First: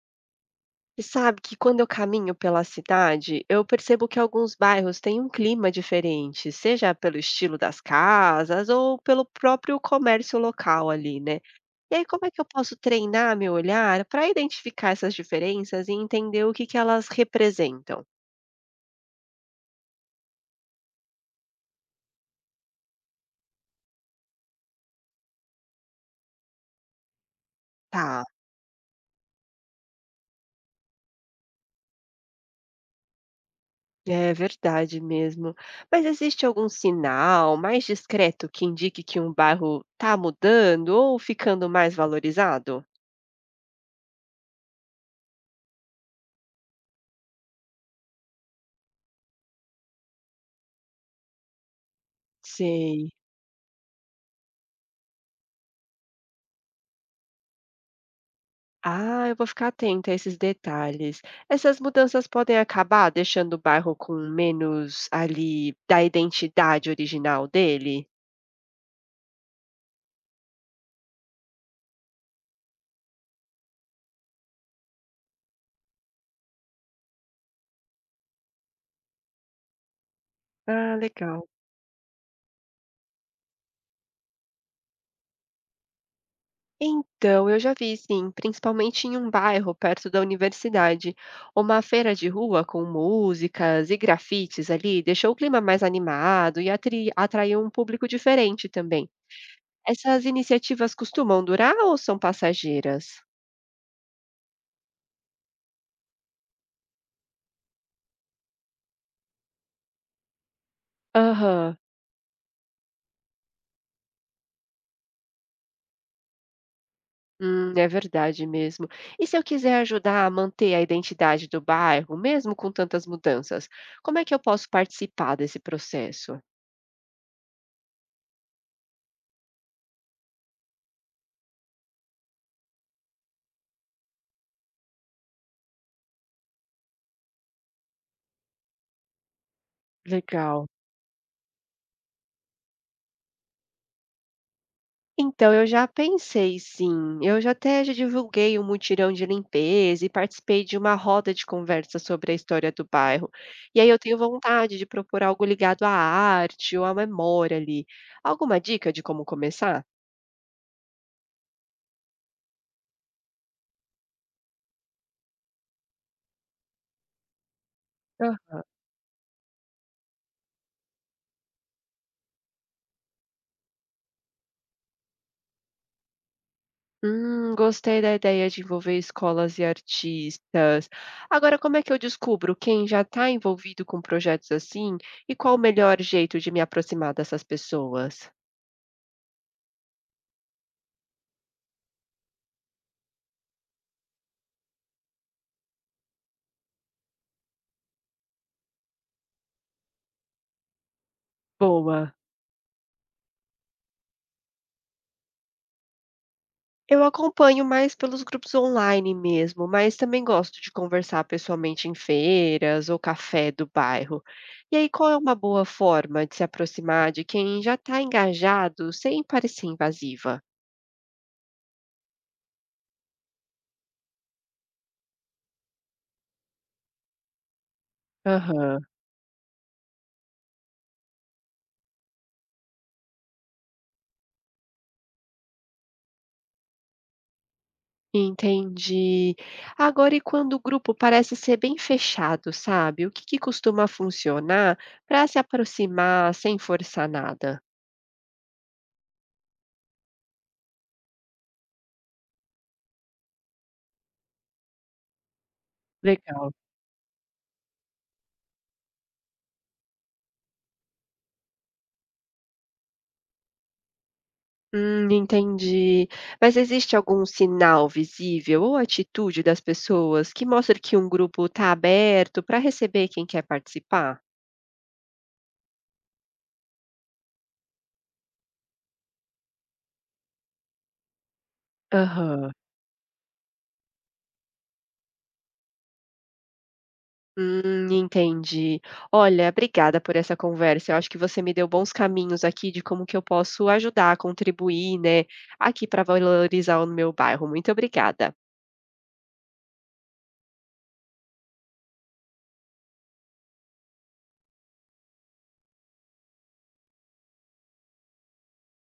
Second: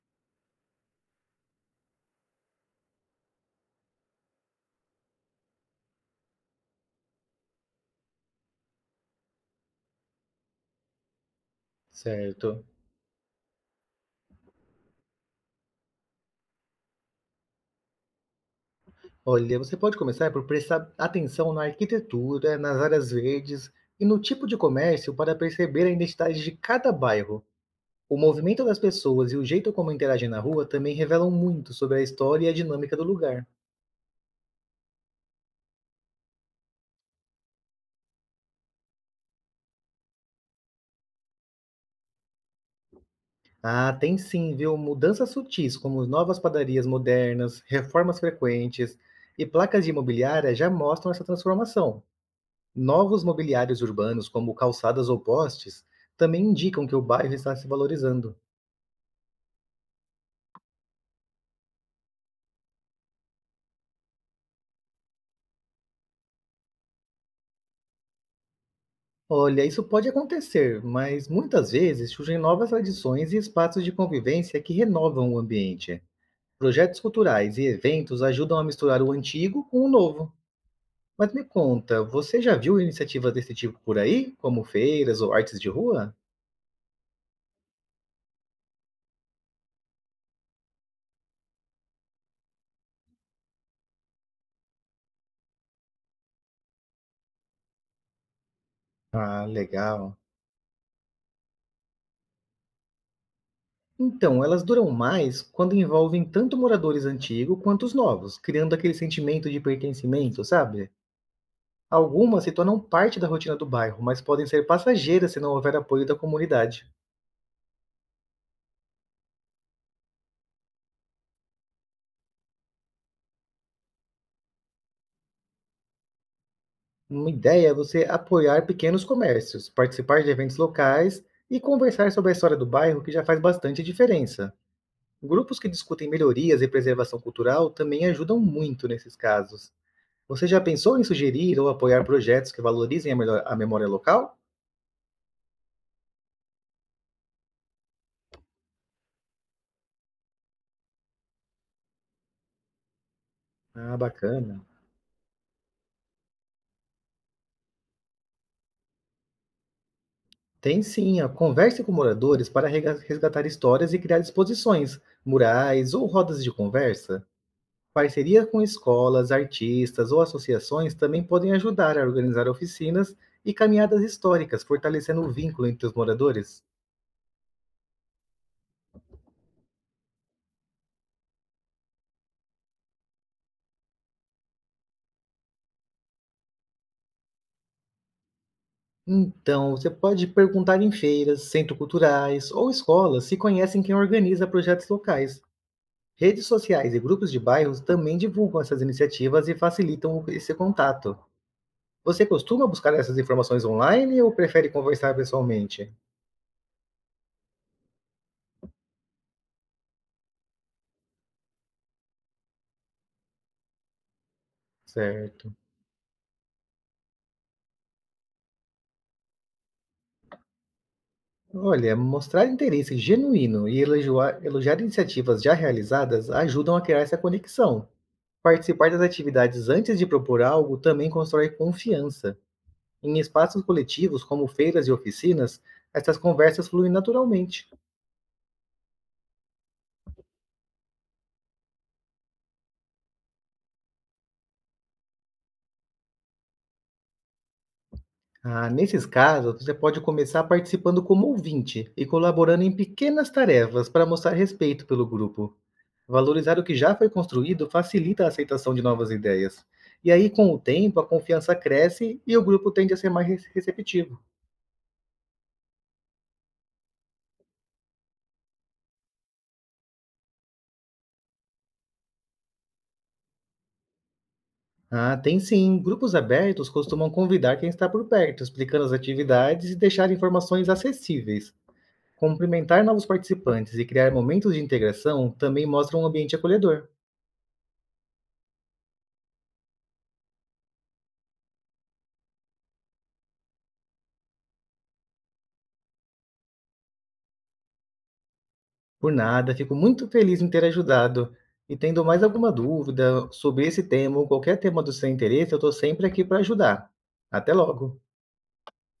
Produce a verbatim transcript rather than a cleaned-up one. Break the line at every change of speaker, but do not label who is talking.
E sabe que quando eu caminho pela cidade, eu percebo que alguns bairros têm um clima diferente, seja pelo estilo das casas ou pelo próprio comércio local ali, né? E aí, como é que eu
Certo.
posso treinar meu olhar para identificar essas diferenças e entender o que que elas representam?
Olha, você pode começar por prestar atenção na arquitetura, nas áreas verdes e no tipo de comércio para perceber a identidade de cada bairro. O
Tá,
movimento das pessoas e o jeito como interagem na rua também revelam muito sobre a história e a dinâmica do lugar.
é verdade mesmo. Mas existe algum sinal mais discreto que indique que um bairro está mudando ou ficando mais valorizado?
Ah, tem sim, viu? Mudanças sutis, como novas padarias modernas, reformas frequentes e placas de imobiliária já mostram essa transformação.
Sei.
Novos mobiliários urbanos, como calçadas ou postes, também indicam que o bairro está se valorizando.
Ah, eu vou ficar atenta a esses detalhes. Essas mudanças podem acabar deixando o bairro com menos ali da identidade original dele?
Olha, isso pode acontecer, mas muitas vezes surgem novas tradições e espaços de convivência que renovam o ambiente. Projetos culturais e eventos ajudam a misturar o antigo com o novo.
Ah,
Mas
legal.
me conta, você já viu iniciativas desse tipo por aí, como feiras ou artes de rua?
Então, eu já vi, sim, principalmente em um bairro perto da universidade. Uma feira de rua com músicas e grafites ali deixou o clima mais animado e atri- atraiu um público diferente também.
Ah, legal.
Essas iniciativas costumam durar ou são passageiras?
Então, elas duram mais quando envolvem tanto moradores antigos quanto os novos, criando aquele sentimento de pertencimento, sabe?
Aham.
Algumas se tornam parte da rotina do bairro, mas podem ser passageiras se não houver apoio da comunidade.
Hum, é verdade mesmo. E se eu quiser ajudar a manter a identidade do bairro, mesmo com tantas mudanças, como é que eu posso participar desse processo?
Uma ideia é você apoiar pequenos comércios, participar de eventos locais e conversar sobre a história do bairro, que já faz bastante diferença. Grupos que discutem melhorias e preservação cultural também ajudam muito nesses casos. Você já
Legal.
pensou em sugerir ou apoiar projetos que valorizem a, melhor- a memória local?
Então, eu já pensei sim. Eu já até já divulguei um mutirão de limpeza e participei de uma roda de conversa sobre a história do bairro. E aí
Ah,
eu tenho
bacana.
vontade de propor algo ligado à arte ou à memória ali. Alguma dica de como começar?
Tem sim, ó. Converse com moradores para rega- resgatar histórias e criar exposições, murais ou rodas de conversa. Parcerias com escolas, artistas ou associações também podem ajudar a organizar oficinas e caminhadas históricas, fortalecendo o vínculo entre os moradores.
Hum, gostei da ideia de envolver escolas e artistas. Agora, como é que eu descubro quem já está envolvido com projetos assim e qual o melhor jeito de me aproximar dessas pessoas?
Então, você pode perguntar em feiras, centros culturais ou escolas se conhecem quem organiza projetos locais. Redes sociais e grupos de bairros também divulgam essas iniciativas e facilitam esse contato.
Boa.
Você costuma buscar essas informações online ou prefere conversar pessoalmente?
Eu acompanho mais pelos grupos online mesmo, mas também gosto de conversar pessoalmente em feiras ou café do bairro. E aí, qual é uma
Certo.
boa forma de se aproximar de quem já está engajado sem parecer invasiva?
Olha, mostrar interesse genuíno e elogiar, elogiar iniciativas já realizadas ajudam a criar essa conexão.
Aham.
Participar das atividades antes de propor algo também constrói confiança. Em espaços coletivos, como feiras e oficinas, essas conversas fluem naturalmente.
Entendi. Agora, e quando o grupo parece ser bem fechado, sabe? O que que costuma funcionar para se aproximar sem forçar nada?
Ah, nesses casos, você pode começar participando como ouvinte e colaborando em pequenas tarefas para mostrar respeito pelo grupo.
Legal.
Valorizar o que já foi construído facilita a aceitação de novas ideias. E aí, com o tempo, a confiança cresce e o grupo tende a ser mais re- receptivo.
Hum, entendi. Mas existe algum sinal visível ou atitude das pessoas que mostra que um grupo está aberto para receber quem quer participar?
Ah, tem sim. Grupos abertos costumam convidar quem está por perto, explicando as atividades e deixar informações acessíveis.
Aham.
Cumprimentar novos participantes e criar momentos de integração também mostra um ambiente acolhedor.
Hum, entendi. Olha, obrigada por essa conversa. Eu acho que você me deu bons caminhos aqui de como que eu posso ajudar, contribuir, né, aqui para valorizar o meu bairro. Muito obrigada.
Por nada, fico muito feliz em ter ajudado. E tendo mais alguma dúvida sobre esse tema ou qualquer tema do seu interesse, eu estou sempre aqui para ajudar. Até logo!